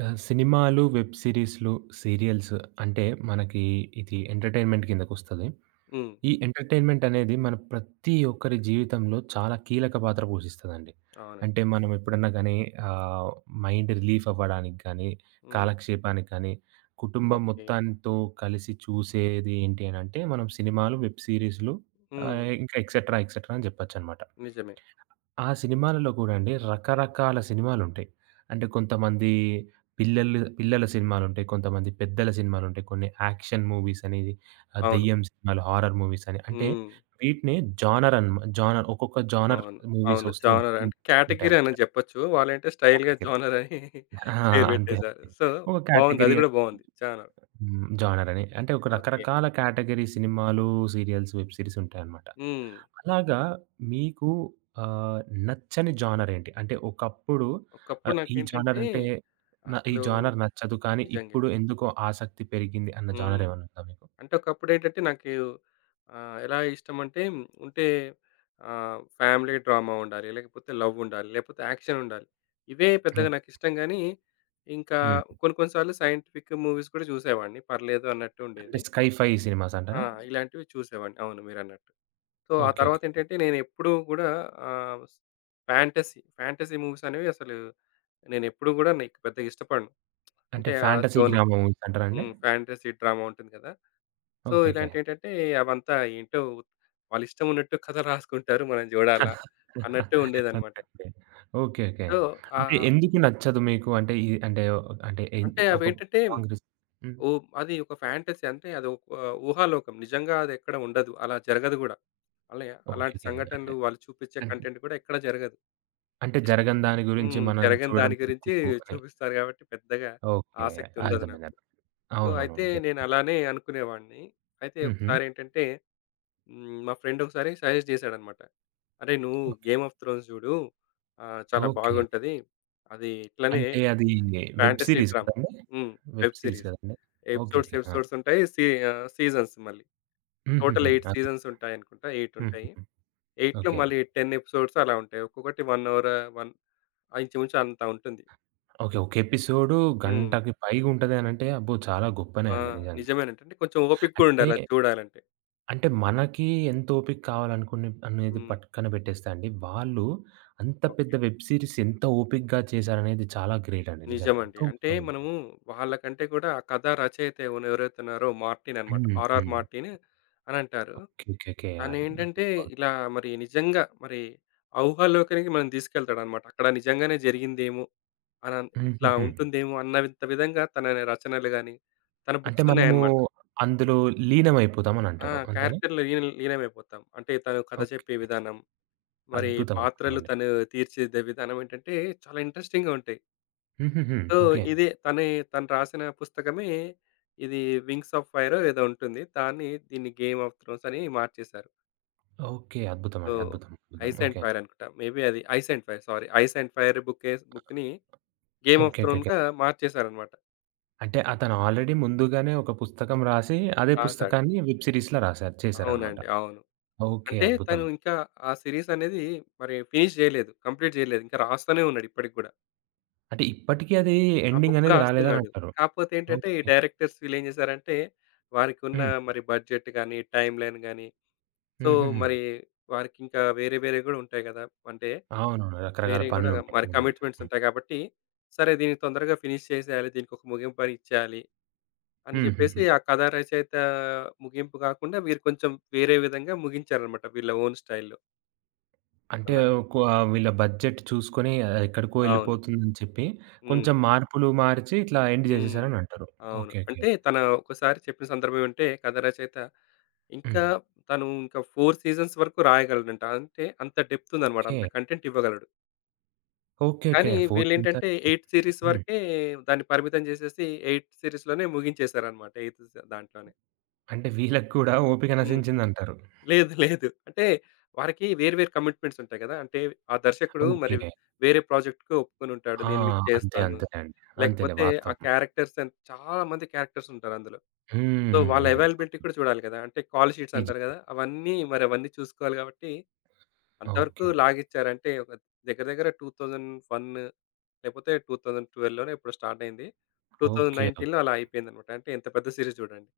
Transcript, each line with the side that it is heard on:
right: సినిమాలు, web సీరీస్‌లు, serials అంటే మనకి ఇది ఎంటర్‌టైన్‌మెంట్ కిందకొస్తది.
left: హ్మ్.
right: ఈ ఎంటర్‌టైన్‌మెంట్ అనేది మన ప్రతి ఒక్కరి జీవితంలో చాలా కీలక పాత్ర పోషిస్తదండి.
left: అవునండి.
right: అంటే మనం ఎప్పుడన్నా గానీ ఆహ్, మైండ్ రిలీఫ్ అవ్వడానికి గానీ,
left: హ్మ్.
right: కాలక్షేపానికి కానీ, కుటుంబం
left: ఓకే.
right: మొత్తంతో కలిసి చూసేది ఏంటి అనంటే మనం సినిమాలు, వెబ్ సీరీస్‌లు
left: హ్మ్.
right: ఇంకా ఎక్సెట్రా, ఎక్సెట్రా అని జెప్పొచ్చనమాట.
left: నిజమే.
right: ఆ సినిమాలలో కూడా అండి రకరకాల సినిమాలుంటాయి. అంటే కొంతమంది పిల్లల సినిమాలుంటాయి. కొంతమంది పెద్దల సినిమాలుంటాయి. కొన్ని యాక్షన్ మూవీస్ అని,
left: అవును.
right: దెయ్యం సినిమాలు, హారర్ మూవీస్ అని. అంటే
left: హ్మ్.
right: వీటిని జానర్ అన్ జానర్ ఒక్కొక్క జానర్
left: అవును.
right: మూవీస్
left: అవును.
right: వస్తూ ఉం
left: జానర్
right: ఉం-
left: అంటే కేటగరీ అని
right: ఉంటాయండి.
left: చెప్పొచ్చు. వాళ్ళేంటే స్టైల్‌గా
right: కేటగిరీ.
left: జానర్ అని
right: ఆ!
left: పేరు
right: అంతే
left: పెట్టేసారు.
right: అండి.
left: సో,
right: ఒక
left: బావుంది.
right: కేటగిరీ
left: అది
right: అని.
left: గూడా బావుంది. జానర్.
right: హ్మ్. జోనరని. అంటే ఒక
left: ఓకే.
right: రకరకాల కేటగరీ సినిమాలు, సీరియల్స్, వెబ్ సీరీస్ ఉంటాయన్నమాట.
left: హ్మ్.
right: అలాగా మీకు ఆహ్, నచ్చని జోనర్ ఏంటి? అంటే ఒకప్పుడు
left: ఒకప్పుడు
right: ఈ జోనర్
left: నాకేంటంటే
right: అంటే ఈ
left: అసలు
right: జోనర్ నచ్చదు. కానీ
left: నిజంగా.
right: ఇప్పుడు ఎందుకో ఆసక్తి పెరిగింది అన్న జోనర్
left: హ్మ్.
right: ఏమన్నా ఉందా మీకు?
left: అంటే ఒకప్పుడేంటంటే నాకు ఎలా ఇష్టమంటే ఉంటే ఫ్యామిలీ డ్రామా ఉండాలి. లేకపోతే లవ్ ఉండాలి. లేకపోతే యాక్షన్ ఉండాలి. ఇవే
right: ఓకే.
left: పెద్దగా నాకిష్టం గానీ, ఇంకా
right: హ్మ్.
left: కొన్ని కొన్ని సార్లు సైంటిఫిక్ మూవీస్ కూడా చూసేవాడిని. పర్లేదు అన్నట్టు
right: అంటే
left: ఉండేది.
right: స్కై ఫై సినిమాస్
left: ఆ!
right: అంటారా?
left: ఇలాంటివి చూసేవాడిని. అవును మీరన్నట్టు. సో, ఆ
right: ఓకే. ఓకే.
left: తర్వాతేంటంటే నేనెప్పుడూ గూడా ఆహ్, ఫ్యాంటసీ మూవీస్ అనేవి అసలు నేనెప్పుడు గూడా నీకు పెద్దగా ఇష్టపడను.
right: అంటే
left: అంటే ఆ
right: ఫాంటసీ
left: జోనర్.
right: డ్రామా మూవీస్ అంటారా అండి?
left: హ్మ్. ఫ్యాంటసీ డ్రామా ఉంటుంది గదా! So,
right: okay. ఓకే.
left: ఇలాంటియేంటంటే అవంతా ఏంటో వాళ్ళిష్టం ఉన్నట్టు కథలు రాసుకుంటారు. మనం జూడాలా అన్నట్టు ఉండేదనమాట.
right: అంతే అండి. ఓకే. ఓకే.
left: సో,
right: అంటే
left: ఆహ్,
right: ఎందుకు నచ్చదు మీకు? అంటే ఈ అంటే ఓ- అంటే ఎన్
left: అంటే
right: ఒక
left: అవేంటంటే
right: కాంగ్రెస్ హ్మ్.
left: ఓ అది ఒక ఫ్యాంటసీ అంటే అది ఒక ఊహాలోకం. నిజంగా అదెక్కడ ఉండదు. అలా జరగదు గూడా. అలా
right: ఓకే.
left: అలాంటి
right: ఓకే. అంటే
left: సంఘటనలు వాళ్ళు చూపిచ్చే
right: అన్
left: కంటెంట్ కూడా ఎక్కడ జరగదు.
right: అంటే
left: జస్ట్
right: జరగని దాని గురించి
left: హ్మ్.
right: మనం
left: జరగని
right: చూడడం
left: దాని గురించి
right: ఎందుకు అని.
left: చూపిస్తారు గాబట్టి పెద్దగా
right: ఓకే.
left: ఆసక్తి ఉండదు నాకు.
right: అర్థమైందండి.
left: సో,
right: అవునవును.
left: అయితే
right: ఓకే.
left: నేను అలానే అనుకునేవాడిని. అయితే
right: హుహు.
left: ఒకసారేంటంటే హ్మ్. మా ఫ్రెండ్ ఒకసారి సజెస్ట్ చేశాడనమాట. "అరేయ్! నువ్వు
right: ఓకే.
left: 'గేమ్ ఆఫ్ థ్రోన్స్' జూడు. చాలా
right: ఓకే.
left: బాగుంటది. అది ఇట్లనే
right: అంటే అది వెబ్
left: ఫ్యాంటసీ
right: సీరీస్
left: డ్రామా."
right: కదండీ?
left: హ్మ్.
right: Web
left: web
right: series
left: series.
right: కదండీ? ఓకే.
left: Episodes,
right: okay. ఆ!
left: ఎపిసోడ్స్ ఉంటాయి. సీజన్స్ మళ్ళీ.
right: హుహుహు.
left: టోటల్ 8
right: అద్భుతం.
left: సీజన్స్ ఉంటాయనుకుంటా. 8 ఉంటాయి.
right: హుహుహు.
left: 8లో
right: ఓకే.
left: మళ్ళీ 10 ఎపిసోడ్స్ అలా ఉంటాయి. ఒక్కొక్కటి 1 అవర్ వన్ ఇంచుమించు అంత ఉంటుంది.
right: ఓకే. ఒక ఎపిసోడ్
left: హ్మ్.
right: గంటకి పైగా ఉంటది అనంటే అబ్బో! చాలా గొప్పనే
left: ఆ!
right: అండి నిజంగా.
left: నిజమేనంట. అంటే కొంచెం ఓపిక కూడా
right: అంటే
left: ఉండాలి అది చూడాలంటే.
right: అంటే మనకి ఎంత ఓపిక కావాలనుకునే అనేది
left: హ్మ్.
right: పక్కన పెట్టేస్తే అండి, వాళ్ళు అంత పెద్ద
left: ఓకే.
right: వెబ్ సీరీస్ ఎంత ఓపికగా చేశారనేది చాలా గ్రేట్ అండి నిజంగా.
left: నిజమండి.
right: ఎంతో
left: అంటే
right: గొప్పగుంది.
left: మనము వాళ్ళకంటే కూడా ఆ కథ రచయిత ఎవరైతే ఉన్నారో మార్టిన్ అనమాట.
right: హ్మ్.
left: R R
right: హ్మ్.
left: మార్టిన్ అనంటారు.
right: ఓకే. ఓకే. ఓకే. ఆ!
left: తనేంటంటే ఇలా మరి నిజంగా మరి ఊహలోకానికి మనల్ని తీసుకెళ్తాడనమాట. అక్కడ నిజంగానే జరిగిందేమో! ఇట్లా
right: హుహుహు.
left: ఉంటుందేమో అన్నంత విధంగా తన రచనలు గాని, తన
right: అంటే
left: బుక్స్
right: మనము
left: ఉన్నాయన్నమాట.
right: అందులో
left: ఆ!
right: లీనమైపోతామనంటారు. అంతేనా?
left: క్యారెక్టర్‌లో లీనమైపోతాం. అంటే తను కథ
right: ఓకే.
left: చెప్పే విధానం, మరి
right: అద్భుతం.
left: పాత్రలు
right: అద్భుతమండి.
left: తను తీర్చిదిద్దే విధానం ఏంటంటే చాలా ఇంట్రెస్టింగ్‌గా ఉంటాయి.
right: హుహుహు.
left: So,
right: okay.
left: ఇదే తనే తను రాసిన పుస్తకమే ఇది 'వింగ్స్ ఆఫ్ ఫైరో' ఏదో ఉంటుంది. దీన్ని 'గేమ్ ఆఫ్ థ్రోన్స్' అని మార్చేశారు.
right: ఓకే.
left: సో,
right: అద్భుతమండి. అద్భుతం. అద్భుతం.
left: 'Ice and
right: okay.
left: ఫైర్' అనుకుంటా. మేబీ అది 'ice and fire' sorry. 'Ice and fire' బుక్‌ని 'game of
right: okay. Okay. Okay.
left: థ్రోన్‌గా' మార్చేశారన్నమాట.
right: అంటే అతను ఆల్రెడీ ముందుగానే ఒక పుస్తకం రాసి, అదే
left: రాసాడు.
right: పుస్తకాన్ని వెబ్ సీరీస్‌లా చేశారనమాట.
left: అవునండి. అవును.
right: ఓకే.
left: అంటే
right: అద్భుతం.
left: తను ఇంకా ఆ సీరీస్ అనేది మరి ఫినిష్ చేయలేదు. కంప్లీట్ చేయలేదు. ఇంకా రాస్తూనే ఉన్నాడు ఇప్పటికి గూడా.
right: అంటే ఇప్పటికి అది
left: ఆ
right: ఎండింగ్
left: బుక్
right: అనేది
left: రాస్తున్నాడు.
right: రాలేదనంటారు.
left: కాకపోతే ఏంటంటే, ఈ
right: ఓకే.
left: డైరెక్టర్స్ వీళ్ళేం చేశారంటే, వారికున్న
right: హ్మ్.
left: మరి బడ్జెట్ గాని, టైమ్ లైన్ గాని సో,
right: హుహుహు.
left: మరి వారికింకా వేరే వేరేవి గూడా ఉంటాయి గదా! అంటే
right: అవునవును. రకరకాల
left: వేరేవి గూడా
right: పనులుంటాయి.
left: మరి
right: అవునండి.
left: కమిట్‌మెంట్స్
right: హ్మ్.
left: ఉంటాయి గాబట్టి, సరే దీన్ని తొందరగా ఫినిష్ చేసేయాలి. దీనికొక ముగింపునిచ్చేయాలి అని జెప్పేసి
right: హుహుహు.
left: ఆ కథా రచయిత ముగింపు గాకుండా వీరు కొంచెం వేరే విధంగా ముగించారనమాట వీళ్ళ ఓన్ స్టైల్‌లో
right: అంటే
left: అలా.
right: ఒక వీళ్ళ బడ్జెట్ చూసుకొని ఎక్కడికో
left: అవును.
right: ఎళ్ళిపోతుందని చెప్పి
left: హ్మ్.
right: కొంచెం మార్పులు మార్చి ఇట్లా ఎండ్
left: హ్మ్.
right: జేసేసారనంటారు.
left: అవును.
right: ఓకే. ఓకే.
left: అంటే తన ఒకసారి చెప్పిన సందర్భం ఏంటంటే కథా రచయిత
right: హ్మ్.
left: ఇంకా తను 4 సీజన్స్ వరకు రాయగలడంట. అంటే అంత డెప్త్ ఉందన్నమాట.
right: ఓకే.
left: అంత కంటెంట్ ఇవ్వగలడు.
right: ఓకే. ఓకే.
left: కానీ
right: 4 సీజన్స్
left: వీళ్ళేంటంటే 8 సీరీస్
right: హ్మ్.
left: వరకే దాన్ని పరిమితం చేసేసి 8 సీరీస్‌లోనే ముగించేసారనమాట. 8 స దాంట్లోనే.
right: అంటే వీళ్ళకి కూడా ఓపిక
left: హ్మ్.
right: నశించిందంటారు.
left: లేదు. లేదు. అంటే వారికి వేరు వేరు కమిట్మెంట్స్ ఉంటాయి కదా! అంటే ఆ దర్శకుడు మరి
right: ఓకే.
left: వేరే ప్రాజెక్ట్‌కి ఒప్పుకొనుంటాడు.
right: ఆ!
left: నేను మీకు
right: అంతే
left: చేస్తాను.
right: అంతేనండి. అంతేలే
left: లేకపోతే ఆ
right: వాస్తవం.
left: క్యారెక్టర్స్ అండ్ చాలా మంది క్యారెక్టర్స్ ఉంటారందులో.
right: హ్మ్.
left: సో,
right: హ్మ్.
left: వాళ్ళ
right: హ్మ్.
left: అవైలబిలిటీ కూడా చూడాలి కదా! అంటే కాల్ షీట్స్ అంటారు
right: నిజంగా.
left: కదా! అవన్నీ చూసుకోవాలి కాబట్టి అంతవరకు
right: ఓకే. ఓకే.
left: లాగిచ్చారంటే ఒక దగ్గర దగ్గర 2001 లేకపోతే 2012లోనే ఎప్పుడో స్టార్ట్ అయింది.
right: ఓకే.
left: 2019లో అలా అయిపోయిందనమాట. అంటే ఎంత పెద్ద సీరీస్ చూడండి.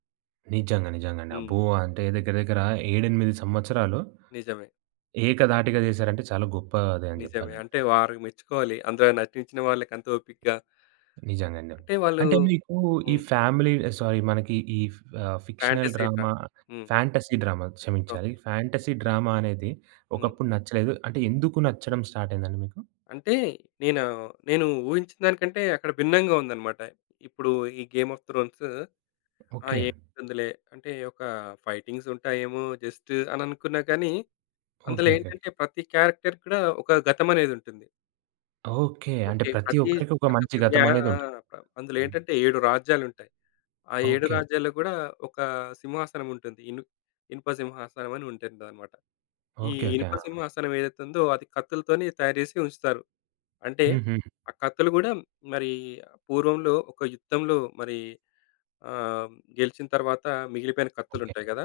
right: నిజంగా. నిజంగండి. అబ్బో!
left: హ్మ్.
right: అంటే దగ్గర దగ్గర 7, 8 సంవత్సరాలు
left: నిజమే.
right: ఏకధాటిగా చేశారంటే చాలా గొప్పదే అని
left: నిజమే.
right: చెప్పాలండి.
left: అంటే వారు మెచ్చుకోవాలి. అందులో నటించిన వాళ్ళకంత ఓపికగా.
right: నిజంగా అండి.
left: అంటే వాళ్ళు
right: అంటే మీకు ఈ
left: హ్మ్.
right: ఫ్యామిలీ సారీ మనకి ఫిక్షనల్
left: ఫ్యాంటసీ
right: డ్రామా,
left: డ్రామా. హ్మ్.
right: ఫ్యాంటసీ డ్రామా క్షమించాలి.
left: ఓకే.
right: ఫ్యాంటసీ డ్రామా అనేది
left: హ్మ్.
right: ఒకప్పుడు నచ్చలేదు. అంటే ఎందుకు నచ్చడం స్టార్ట్ అయిందండి మీకు?
left: అంటే నేను నేను ఊహించిన దానికంటే అక్కడ భిన్నంగా ఉందనమాట. ఇప్పుడు ఈ 'గేమ్ ఆఫ్ థ్రోన్స్' ఆ!
right: ఓకే.
left: ఏముంటుందిలే అంటే ఒక ఫైటింగ్స్ ఉంటాయేమో జస్ట్ అని అనుకున్నా కానీ, అందులో
right: ఓకే. ఓకే.
left: ఏంటంటే ప్రతి క్యారెక్టర్ కూడా ఒక గతం అనేది ఉంటుంది.
right: ఓకే. అంటే
left: ఓకే.
right: ప్రతి
left: ప్రతి
right: ఒక్కరికి ఒక
left: ప్రతి
right: మంచి
left: ఒక్క
right: గతం
left: జ్ఞా
right: అనేది
left: ఆ!
right: ఉంటుంది.
left: ఆ! అందులో
right: హ్మ్.
left: ఏంటంటే 7 రాజ్యాలుంటాయి. ఆ 7
right: ఓకే.
left: రాజ్యాల్లో గూడా ఒక సింహాసనం ఉంటుంది. ఇనుప సింహాసనం అని ఉంటుందన్నమాట. ఈ
right: ఓకే. ఓకే.
left: ఇనుప
right: ఆ!
left: సింహాసనం ఏదైతే ఉందో అది కత్తులతోని తయారు జేసి ఉంచుతారు. అంటే
right: హుహు.
left: ఆ కత్తులు గూడా మరి పూర్వంలో ఒక యుద్ధంలో మరి ఆహ్, గెలిచిన తర్వాత మిగిలిపోయిన
right: ఓకే.
left: కత్తులుంటాయి గదా!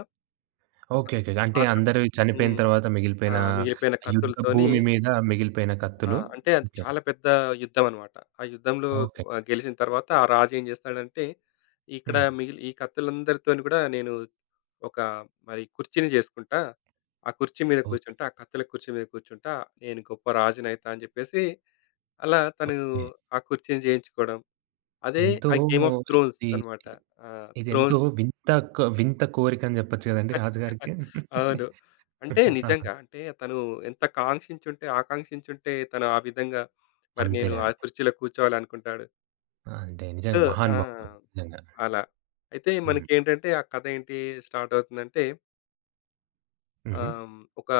right: ఓకే. ఓకే. అంటే
left: ఆ కత్
right: అందరూ చనిపోయిన
left: హ్మ్.
right: తర్వాత
left: ఆ!
right: మిగిలిపోయిన
left: మిగిలిపోయిన
right: యుద్ధ
left: కత్తులతోని
right: భూమి మీద మిగిలిపోయిన
left: ఆ!
right: కత్తులు.
left: అంటే అది
right: ఓకే.
left: చాలా పెద్ద యుద్ధం అన్నమాట. ఆ యుద్ధంలో
right: ఓకే.
left: గెలిచిన తర్వాత ఆ రాజు ఏం చేస్తాడంటే, ఇక్కడ
right: హ్మ్.
left: మిగిలి ఈ కత్తులందరితోని కూడా నేను ఒక మరి కుర్చీని చేసుకుంటా. ఆ కుర్చీ మీద
right: ఓకే.
left: కూర్చుంటా. ఆ కత్తుల కుర్చీ మీద కూర్చుంటా. నేను గొప్ప రాజునైతా అని చెప్పేసి అలా తను
right: ఓకే.
left: ఆ కుర్చీని చేయించుకోవడం. అదే
right: ఎంతో
left: ఆ 'గేమ్ ఆఫ్ థ్రోన్స్'
right: ఇది
left: అన్నమాట. ఆ!
right: ఇదెంతో
left: థ్రోన్స్
right: వింత క వింత కోరికని జెప్పొచ్చు గదండీ రాజుగారికి.
left: అవును. అంటే
right: ఆ!
left: నిజంగా. అంటే తను ఎంత కాంక్షించుంటే, ఆకాంక్షించుంటే తను ఆ విధంగా మరి నేను
right: అంతేలే
left: ఆ
right: అండి.
left: కుర్చీలో కూర్చోవాలనుకుంటాడు.
right: అంటే
left: సో
right: నిజంగా
left: ఆ!
right: మహానుభావుడు నిజంగా.
left: అలా. అయితే
right: హ్మ్.
left: మనకేంటంటే ఆ కథ ఏంటి స్టార్ట్ అవుతుందంటే
right: హుహు.
left: ఆహ్, ఒక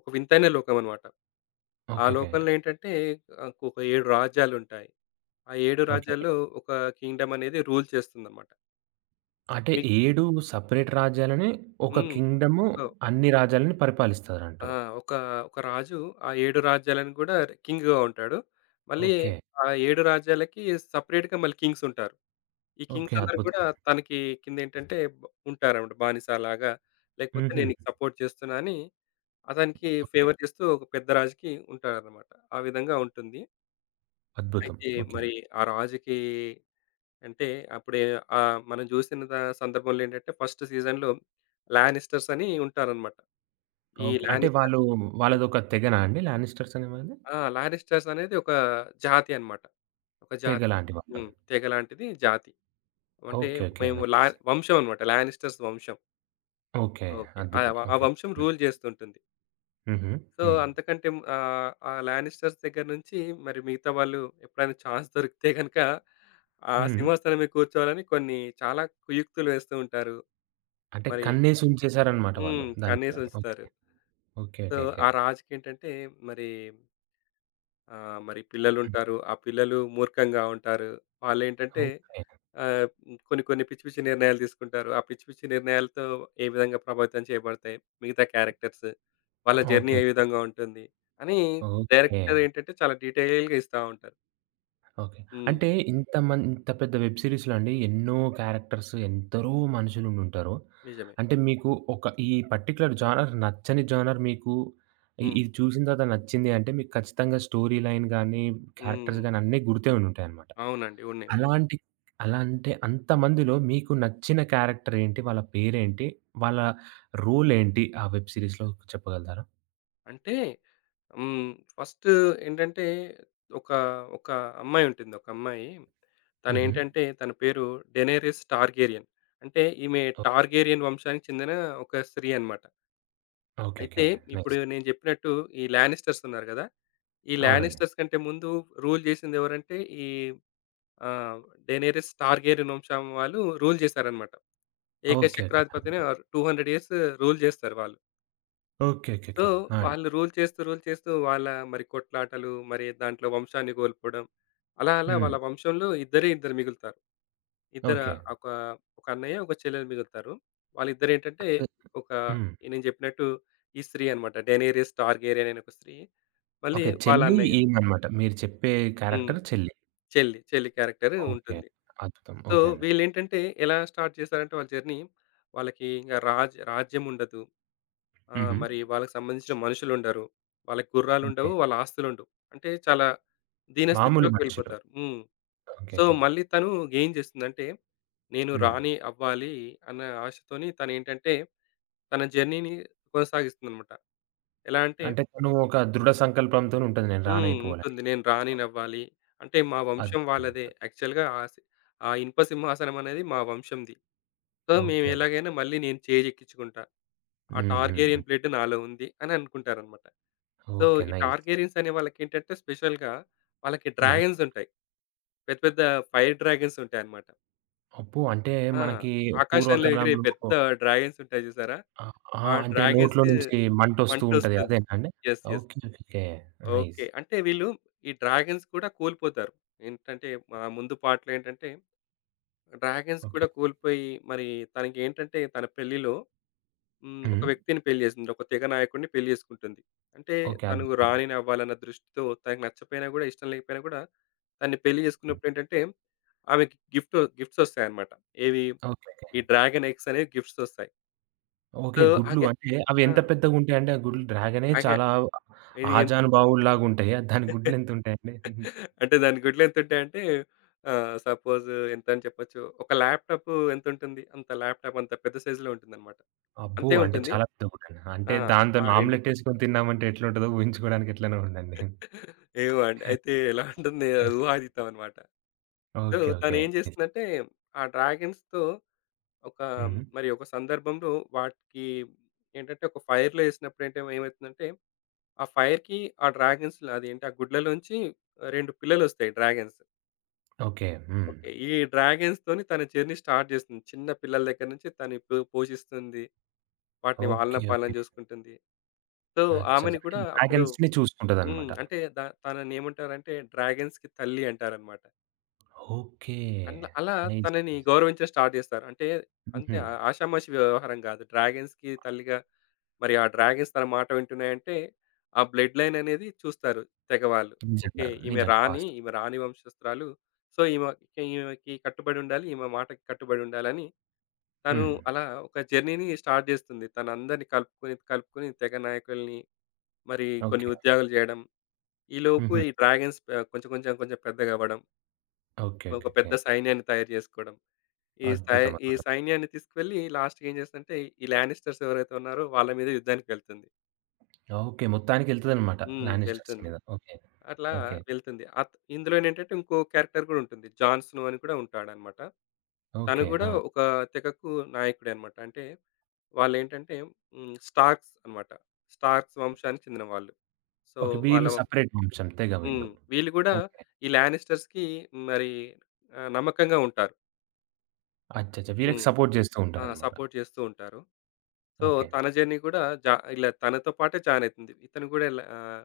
left: ఒక వింతైన లోకం అన్నమాట. ఆ
right: ఓకే. ఓకే.
left: లోకంలో ఏంటంటే ఒక 7 రాజ్యాలుంటాయి. ఆ 7
right: ఓకే.
left: రాజ్యాల్లో ఒక కింగ్‌డమ్ అనేది రూల్ చేస్తుందన్నమాట.
right: అంటే
left: మీ
right: 7 సెపరేట్ రాజ్యాలని ఒక
left: హ్మ్.
right: కింగ్‌డము
left: ఒక
right: అన్ని రాజ్యాలని
left: ఆ!
right: పరిపాలిస్తారంటారు.
left: ఒక, ఒక రాజు ఆ 7 రాజ్యాలను గూడా కింగ్‌గా ఉంటాడు. మళ్ళీ
right: ఓకే.
left: ఆ 7 రాజ్యాలకి సెపరేట్‌గా మళ్ళీ కింగ్స్ ఉంటారు. ఈ
right: ఓకే.
left: కింగ్స్ అందరూ గూడా
right: అద్భుతం.
left: తనకి కిందేంటంటే ఉంటారన్నమాట బానిసలాగా. లేకపోతే
right: హుహు.
left: "నేను నీకు సపోర్ట్ చేస్తున్నా" అని అతనికి ఫేవర్ చేస్తూ ఒక పెద్ద రాజుకి ఉంటాడన్నమాట. ఆ విధంగా ఉంటుంది.
right: అద్భుతం.
left: అయితే
right: ఓకే.
left: మరి ఆ రాజుకి అంటే అప్పుడే మనం చూసిన సందర్భంలో ఏంటంటే ఫస్ట్ సీజన్‌లో లానిస్టర్స్ అని ఉంటారన్నమాట. ఈ
right: ఓకే. అంటే
left: లానిస్టర్
right: వాళ్ళు వాళ్ళదొక తెగనా అండి? 'లానిస్టర్స్' అనే వాళ్ళది?
left: ఆ! లానిస్టర్స్ అనేది ఒక జాతి అన్నమాట. ఒక
right: తెగ
left: జాతి.
right: లాంటి వాళ్ళు.
left: హ్మ్. తెగ లాంటిది జాతి. అంటే
right: ఓకే. ఓకే.
left: మేము లా
right: నైస్.
left: వంశం అన్నమాట. లానిస్టర్స్ వంశం.
right: ఓకే.
left: ఓకే.
right: అద్భుతం.
left: ఆ
right: ఓకే.
left: వంశం
right: హ్మ్.
left: రూల్ చేస్తుంటుంది.
right: హుహు.
left: సో,
right: హ్మ్.
left: అంతకంటే ఆ ఆ లానిస్టర్స్ దగ్గర నుంచి మరి మిగతా వాళ్ళు ఎప్పుడైనా ఛాన్స్ దొరికితే గనుక ఆ
right: హ్మ్.
left: సింహాసనం మీద కూర్చోవాలని కొన్ని చాలా కుయుక్తులు వేస్తూ ఉంటారు.
right: అంటే
left: మరి
right: కన్నేసి ఉంచేసారనమాట వాళ్ళు
left: హ్మ్.
right: దాని మీద.
left: కన్నేసి
right: ఓకే.
left: ఉంచుతారు.
right: ఓకే.
left: So,
right: okay. ఓకే.
left: ఆ రాజుకేంటంటే మరి ఆ! మరి
right: హ్మ్.
left: పిల్లలుంటారు. ఆ పిల్లలు మూర్ఖంగా ఉంటారు. వాళ్ళేంటంటే
right: ఓకే.
left: ఆహ్, కొన్ని కొన్ని పిచ్చి పిచ్చి నిర్ణయాలు తీసుకుంటారు. ఆ పిచ్చి పిచ్చి నిర్ణయాలతో ఏ విధంగా ప్రభావితం చేయబడతాయి మిగతా క్యారెక్టర్స్, వాళ్ళ జర్నీ
right: ఓకే.
left: ఏ విధంగా ఉంటుంది అని
right: ఓకే.
left: డైరెక్టర్ ఏంటంటే చాలా డీటెయిల్‌గా ఇస్తా ఉంటారు.
right: ఓకే.
left: హ్మ్.
right: అంటే ఇంత పెద్ద వెబ్ సీరీస్‌లో అండి ఎన్నో క్యారెక్టర్స్, ఎందరో మనుషులుండుంటారు.
left: నిజమే.
right: అంటే మీకు ఒక ఈ పర్టిక్యులర్ జోనర్ నచ్చని జోనర్ మీకు
left: హ్మ్.
right: ఇది చూసిన తర్వాత నచ్చింది అంటే మీకు ఖచ్చితంగా స్టోరీ లైన్ గాని, క్యారెక్టర్స్
left: హ్మ్.
right: గాని అన్నీ గుర్తే ఉండుంటాయనమాట.
left: అవునండి. ఉన్నాయి. ఉన్నాయి.
right: అలాంటి అలా అంటే అంతమందిలో మీకు నచ్చిన క్యారెక్టర్ ఏంటి? వాళ్ళ పేరేంటి? వాళ్ళ రోల్ ఏంటి? ఆ వెబ్ సీరీస్‌లో చెప్పగలుగుతారా?
left: అంటే హ్మ్. ఫస్ట్ ఏంటంటే ఒక ఒక అమ్మాయుంటుంది. ఒక అమ్మాయి
right: హుహు.
left: తనేంటంటే తన పేరు డెనేరిస్ టార్గేరియన్. అంటే ఈమె
right: ఓ
left: టార్గేరియన్ వంశానికి చెందిన ఒక స్త్రీ అన్నమాట.
right: ఓకే. ఓకే.
left: అయితే
right: నైస్.
left: ఇప్పుడు నేను జెప్పినట్టు ఈ లానిస్టర్స్ ఉన్నారు గదా! ఈ
right: అవునండి.
left: లానిస్టర్స్ కంటే ముందు రూల్ జేసిందెవరంటే ఈ ఆహ్, డెనేరిస్ టార్గేరియన్ వంశం వాళ్ళు రూల్ జేశారన్నమాట. ఏకైక
right: ఓకే. ఓకే.
left: చక్రాధిపతిని ఆర్ 200 ఇయర్స్ రూల్ జేస్తారు వాళ్ళు.
right: ఓకే. ఓకే.
left: So,
right: okay. ఆ! అండి.
left: వాళ్ళు రూల్ చేస్తూ, రూల్ చేస్తూ వాళ్ళ మరి కొట్లాటలు, మరి దాంట్లో వంశాన్ని కోల్పోవడం. అలా అలా
right: హ్మ్.
left: వాళ్ళ వంశంలో ఇద్దరే ఇద్దరు మిగులుతారు. ఇద్దర
right: ఓకే.
left: ఒక ఒక అన్నయ్య, ఒక చెల్లెలు మిగులుతారు. వాళ్ళిద్దరేంటంటే
right: అదే
left: ఒక
right: హ్మ్.
left: నేను చెప్పినట్టు ఈ స్త్రీ అనమాట. 'డెనేరియస్ టార్గేరియన్' అనే ఒక స్త్రీ. మళ్ళీ
right: ఓకే.
left: వాళ్ళ
right: చెల్లి,
left: అన్నయ్య.
right: ఈమనమాట. మీరు చెప్పే
left: హ్మ్.
right: క్యారెక్టర్ చెల్లి.
left: చెల్లి. చెల్లి క్యారెక్టర్
right: ఓకే.
left: ఉంటుంది.
right: అద్భుతం.
left: సో,
right: ఓకే అండి.
left: వీళ్ళేంటంటే ఎలా స్టార్ట్ చేశారంటే వాళ్ళ జర్నీ వాళ్ళకి ఇంక రాజ్యం ఉండదు. ఆ!
right: హుహు.
left: మరి వాళ్ళకి సంబంధించిన మనుషులుండరు. వాళ్ళకి
right: ఓకే.
left: గుర్రాలుండవు. వాళ్ళ ఆస్తులుండవు. అంటే చాలా
right: మామూలు
left: దీనస్థితిలోకి
right: మనుషులు.
left: వెళ్ళిపోతారు. హ్మ్.
right: ఓకే.
left: So,
right: okay.
left: మళ్ళీ తను ఏం చేస్తుందంటే, నేను
right: హ్మ్.
left: రాణి అవ్వాలి అన్న ఆశతోని తనేంటంటే, తన జర్నీని కొనసాగిస్తుందనమాట. ఎలా అంటే
right: అంటే తను ఒక దృఢ సంకల్పంతోని ఉంటది. నేను
left: హ్మ్.
right: రానైపోవాలని.
left: ఉంటుంది. నేను రాణి
right: ఓకే.
left: నవ్వాలి. అంటే మా వంశం వాళ్ళదే.
right: అద్భుతం.
left: యాక్చువల్‌గా ఆ ఇనుప సింహాసనం అనేది మా వంశంది. సో, మేము
right: ఓకే. ఓకే.
left: ఎలాగైనా మళ్ళీ నేను చేజెక్కించుకుంటా. ఆ
right: హ్మ్. హ్మ్.
left: టార్గేరియన్
right: హ్మ్.
left: బ్లడ్ నాలో ఉంది అని అనుకుంటారనమాట. So,
right: okay.
left: ఈ
right: నైస్.
left: టార్గేరియన్స్ అనే వాళ్ళకేంటంటే స్పెషల్‌గా వాళ్ళకి
right: హ్మ్.
left: డ్రాగన్స్ ఉంటాయి. పెద్ద పెద్ద ఫైర్ డ్రాగన్స్ ఉంటాయన్నమాట.
right: అబ్బో! అంటే
left: ఆ!
right: మనకి
left: ఆకాశంలో ఎగిరే
right: పూర్వకాలంలో
left: పెద్ద డ్రాగన్స్ ఉంటాయి చూసారా?
right: ఆ!
left: ఆ
right: అంటే నోట్లో
left: డ్రాగన్స్‌కి
right: నుంచి మంటొస్తూ ఉంటది.
left: మంటొస్తుంది.
right: అదేనా అండి?
left: Yes. Yes.
right: Okay. Okay. Okay. Nice.
left: Okay. అంటే వీళ్ళు ఈ డ్రాగన్స్ కూడా కోల్పోతారు. ఏంటంటే ముందు పార్ట్‌లో ఏంటంటే డ్రాగన్స్
right: ఓకే.
left: కూడా కోల్పోయి మరి తనకేంటంటే తన పెళ్లిలో హ్మ్. ఒక
right: హ్మ్.
left: వ్యక్తిని పెళ్లి చేసింది. ఒక తెగ నాయకుడిని పెళ్లి చేసుకుంటుంది. అంటే
right: ఓకే.
left: తను
right: అద్భుతం.
left: రాణిని అవ్వాలన్న దృష్టితో తనకు నచ్చపోయినా కూడా ఇష్టం లేకపోయినా కూడా తన్ని పెళ్లి
right: హ్మ్.
left: చేసుకున్నప్పుడు ఏంటంటే ఆమెకి గిఫ్ట్స్ వస్తాయన్నమాట. ఏవి
right: ఓకే.
left: ఈ డ్రాగన్ ఎగ్స్ అనేవి గిఫ్ట్స్ వస్తాయి.
right: ఓకే.
left: సో,
right: గుడ్లు
left: ఆగే
right: అంటే అవి
left: ఆ!
right: ఎంత పెద్దగుంటాయండి? ఆ గుడ్లు డ్రాగనే
left: ఆగే
right: చాలా
left: ఇది ఎంత
right: ఆజానుబాహుడులాగుంటాయి. దాని గుడ్లెంతుంటాయండి?
left: అంటే దాని గుడ్లు ఎంతుంటాయంటే సపోజ్ ఎంతని చెప్పొచ్చు. ఒక ల్యాప్‌టాప్ ఎంతుంటుంది? అంత ల్యాప్‌టాప్ అంత పెద్ద సైజ్‌లో ఉంటుందన్నమాట.
right: అబ్బో!
left: అంతే
right: అంటే
left: ఉంటుంది.
right: చాలా పెద్ద గుడ్డండి. అంటే
left: ఆ! ఆ
right: దాంతోని
left: 2
right: ఆమ్లెట్
left: గుడ్లు.
right: ఏసుకొని తిన్నామంటే ఎట్లుంటదో ఊహించుకోవడానికి ఎట్లనో ఉందండి.
left: ఏమో అండి. అయితే ఎలా ఉంటుంది
right: ఓకే.
left: ఊహాతీతం అన్నమాట. So,
right: okay. ఓకే.
left: తనేం
right: నైస్.
left: చేస్తుందంటే ఆ డ్రాగన్స్‌తో ఒక
right: హ్మ్.
left: మరి ఒక సందర్భంలో వాటికి ఏంటంటే ఒక ఫైర్‌లో ఏసినప్పుడు ఏంటే ఏమైతుందంటే, ఆ ఫైర్‌కి ఆ డ్రాగన్స్ అదేంటి ఆ గుడ్లలోంచి 2 పిల్లలొస్తాయి డ్రాగన్స్.
right: ఓకే. హ్మ్.
left: ఓకే. ఈ డ్రాగన్స్‌తోని తన జర్నీ స్టార్ట్ చేస్తుంది. చిన్న పిల్లల దగ్గర నుంచి తను ఇప్పుడు పోషిస్తుంది. వాటిని వాళ్ళన
right: ఓకే.
left: పాలన
right: ఓకే.
left: చూసుకుంటుంది. సో,
right: అచ్చచ్చ!
left: ఆమెని
right: అంటే
left: కూడా అప్పుడు
right: డ్రాగన్స్‌ని
left: హ్మ్.
right: చూసుకుంటదనమాట.
left: అంటే ద తనని ఏమంటారంటే డ్రాగన్స్‌కి తల్లి అంటారన్నమాట.
right: ఓకే.
left: అలా
right: నైస్.
left: తనని
right: నైస్.
left: గౌరవించడం స్టార్ట్ చేస్తారు. అంటే అంతే
right: హుహు.
left: ఆ ఆషామాషి వ్యవహారం కాదు. డ్రాగన్స్‌కి తల్లిగా మరి ఆ డ్రాగన్స్ తన మాట వింటున్నాయంటే, ఆ బ్లడ్ లైన్ అనేది చూస్తారు తెగవాళ్ళు.
right: నిజంగా.
left: ఓకే. ఈమె
right: నిజంగా
left: రాణి,
right: వాస్తవం.
left: ఈమె రాణి వంశస్తురాలు. సో, ఈమెకి కట్టుబడి ఉండాలి. ఈమె మాటకి కట్టుబడి ఉండాలని తను
right: హ్మ్.
left: అలా ఒక జర్నీని స్టార్ట్ చేస్తుంది. తనందరిని కలుపుకొని, కలుపుకొని తెగ నాయకుల్ని మరి కొన్ని
right: ఓకే.
left: ఉద్యోగాలు చేయడం. ఈలోపు
right: హుహు.
left: ఈ డ్రాగన్స్ కొంచెం, కొంచెం, కొంచెం పెద్దగవ్వడం.
right: ఓకే.
left: ఒక
right: ఓకే. ఓకే.
left: పెద్ద సైన్యాన్ని తయారు చేసుకోవడం. ఈ సై
right: అద్భుతం.
left: ఈ
right: అద్భుతం.
left: సైన్యాన్ని తీసుకువెళ్ళి లాస్ట్‌కి ఏం చేస్తదంటే, ఈ లానిస్టర్స్ ఎవరైతే ఉన్నారో వాళ్ళ మీద యుద్ధానికి వెళ్తుంది.
right: ఓకే. మొత్తానికెళ్తదనమాట
left: హ్మ్.
right: లానిస్టర్స్
left: వెళ్తుంది.
right: మీద. ఓకే.
left: అట్లా
right: ఓకే.
left: వెళ్తుంది. ఇందులోనేంటంటే ఇంకో క్యారెక్టర్ కూడా ఉంటుంది. జాన్ స్నో అని కూడా ఉంటాడనమాట. తను
right: ఓకే.
left: కూడా
right: ఆ!
left: ఒక తెగకు నాయకుడే అనమాట. అంటే వాళ్ళేంటంటే హ్మ్. స్టార్క్స్ అనమాట. స్టార్క్స్ వంశానికి చెందిన వాళ్ళు. So,
right: okay.
left: వాళ్ళ
right: వీళ్ళు సెపరేట్ వంశం. తెగ
left: హ్మ్.
right: వీళ్ళు.
left: వీళ్ళు కూడా
right: ఓకే.
left: ఈ లానిస్టర్స్‌కి మరి నమ్మకంగా ఉంటారు.
right: అచ్చచ్చ! వీళ్ళకి
left: హ్మ్.
right: సపోర్ట్ జేస్తూ
left: ఆ!
right: ఉంటారనమాట.
left: సపోర్ట్ చేస్తూ ఉంటారు. So,
right: okay.
left: తన జర్నీ కూడా ఇలా తనతో పాటే జాయిన్ అయితుంది. ఇతను కూడా ఇలా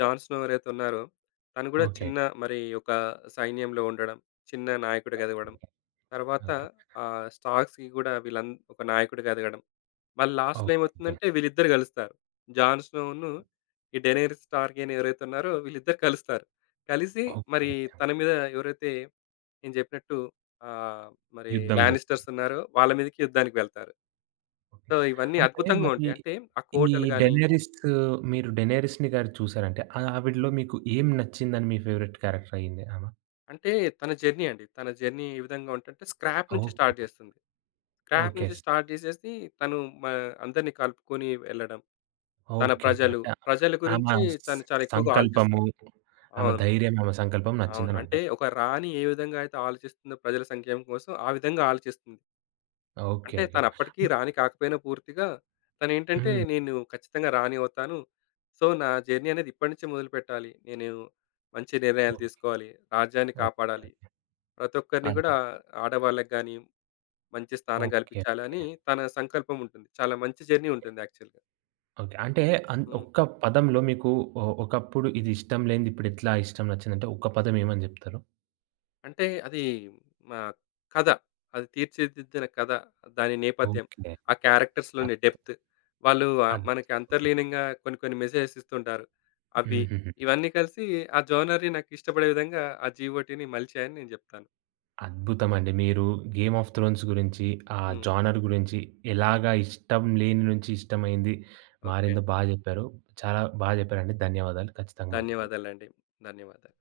left: జాన్ స్నో ఎవరైతే ఉన్నారో, తను కూడా
right: ఓకే.
left: చిన్న మరి ఒక సైన్యంలో ఉండడం, చిన్న నాయకుడిగా ఎదగడం,
right: ఓకే.
left: తర్వాత
right: ఓకే.
left: స్టార్క్స్‌కి కూడా ఒక నాయకుడిగా ఎదగడం. మళ్ళీ లాస్ట్‌లో
right: ఓకే. ఓకే.
left: ఏమవుతుందంటే వీళ్ళిద్దరు కలుస్తారు. జాన్ స్నోను, ఈ డెనేరిస్ టార్గెయిన్ ఎవరైతే ఉన్నారో వీళ్ళిద్దరు కలుస్తారు. కలిసి మరి
right: ఓకే.
left: తన మీద ఎవరైతే నేను చెప్పినట్టు ఆహ్, మరి
right: యుద్ధం జేస్తారు.
left: లానిస్టర్స్ ఉన్నారో వాళ్ళ మీదకి యుద్ధానికి వెళ్తారు.
right: ఓకే.
left: సో, ఇవన్నీ
right: అంటే
left: అద్భుతంగా
right: మరి
left: ఉంటాయి. అంటే ఆ
right: ఈ
left: కోటలు గాని,
right: 'డెనేరిస్' మీరు 'డెనేరిస్‌ని' గారు చూసారంటే ఆ ఆవిడలో మీకు ఏం నచ్చిందని మీ ఫేవరెట్ క్యారెక్టర్ అయింది ఆమె?
left: అంటే తన జర్నీ అండి. తన జర్నీ ఏ విధంగా ఉంటంటే స్క్రాప్ నుంచి స్టార్ట్
right: ఓకే.
left: చేస్తుంది. Scrap
right: okay.
left: నుంచి స్టార్ట్ చేసేసి తను మ అందరిని కలుపుకొని వెళ్ళడం. తన
right: ఓకే. ఓకే.
left: ప్రజలు,
right: అంటే
left: ప్రజల
right: ఆమె
left: గురించి
right: స్
left: తను చాలా ఎక్కువగా
right: సంకల్పము,
left: ఆలోచిస్తుంది.
right: ఆమె
left: అవును.
right: ధైర్యం, ఆమె సంకల్పం
left: అవును. అంటే
right: నచ్చిందనంటారు.
left: ఒక రాణి ఏ విధంగా అయితే ఆలోచిస్తుందో ప్రజల సంక్షేమం కోసం, ఆ విధంగా ఆలోచిస్తుంది.
right: ఓకే.
left: అంటే
right: ఓకే.
left: తనప్పటికి రాణి కాకపోయినా పూర్తిగా, తనేంటంటే
right: హ్మ్.
left: నేను ఖచ్చితంగా రాణి అవుతాను. సో, నా జర్నీ అనేది ఇప్పటి నుంచే మొదలుపెట్టాలి. నేను మంచి నిర్ణయాలు
right: ఓకే.
left: తీసుకోవాలి. రాజ్యాన్ని కాపాడాలి.
right: ఓకే.
left: ప్రతి ఒక్కరిని
right: అన్
left: గూడా ఆడవాళ్ళకి గాని మంచి స్థానం
right: ఓకే.
left: కల్పించాలని
right: ఓకే.
left: తన సంకల్పం ఉంటుంది. చాలా మంచి జర్నీ ఉంటుంది యాక్చువల్‌గా.
right: ఓకే. అంటే
left: హ్మ్.
right: ఒక్క పదంలో మీకు ఒకప్పుడు ఇది ఇష్టం లేనిది ఇప్పుడెట్లా ఇష్టం నచ్చిందంటే ఒక్క పదం ఏమని జెప్తారు?
left: అంటే అది మా కథ. అది తీర్చిదిద్దిన కథ. దాని నేపథ్యం.
right: ఓకే.
left: ఆ క్యారెక్టర్స్‌లోని
right: అద్
left: డెప్త్. వాళ్ళు మనకి
right: అద్భుతం.
left: అంతర్లీనంగా కొన్ని కొన్ని మెసేజెస్ ఇస్తుంటారు. అవి.
right: హుహుహు.
left: ఇవన్నీ కలిసి ఆ జోనర్‌ని నాకు ఇష్టపడే విధంగా ఆ GOTని మలిచాయని నేను చెప్తాను.
right: అద్భుతమండి. మీరు 'గేమ్ ఆఫ్ థ్రోన్స్' గురించి, ఆ
left: హ్మ్.
right: జానర్ గురించి ఎలాగా ఇష్టం లేని నుంచి ఇష్టమైంది
left: ఓకే
right: మారిందో
left: అండి.
right: బా జెప్పారు. చాలా బా జెప్పారండి. ధన్యవాదాలు. ఖచ్చితంగా మళ్ళీ కలుద్దాం.
left: ధన్యవాదాలండి. ధన్యవాదాలు.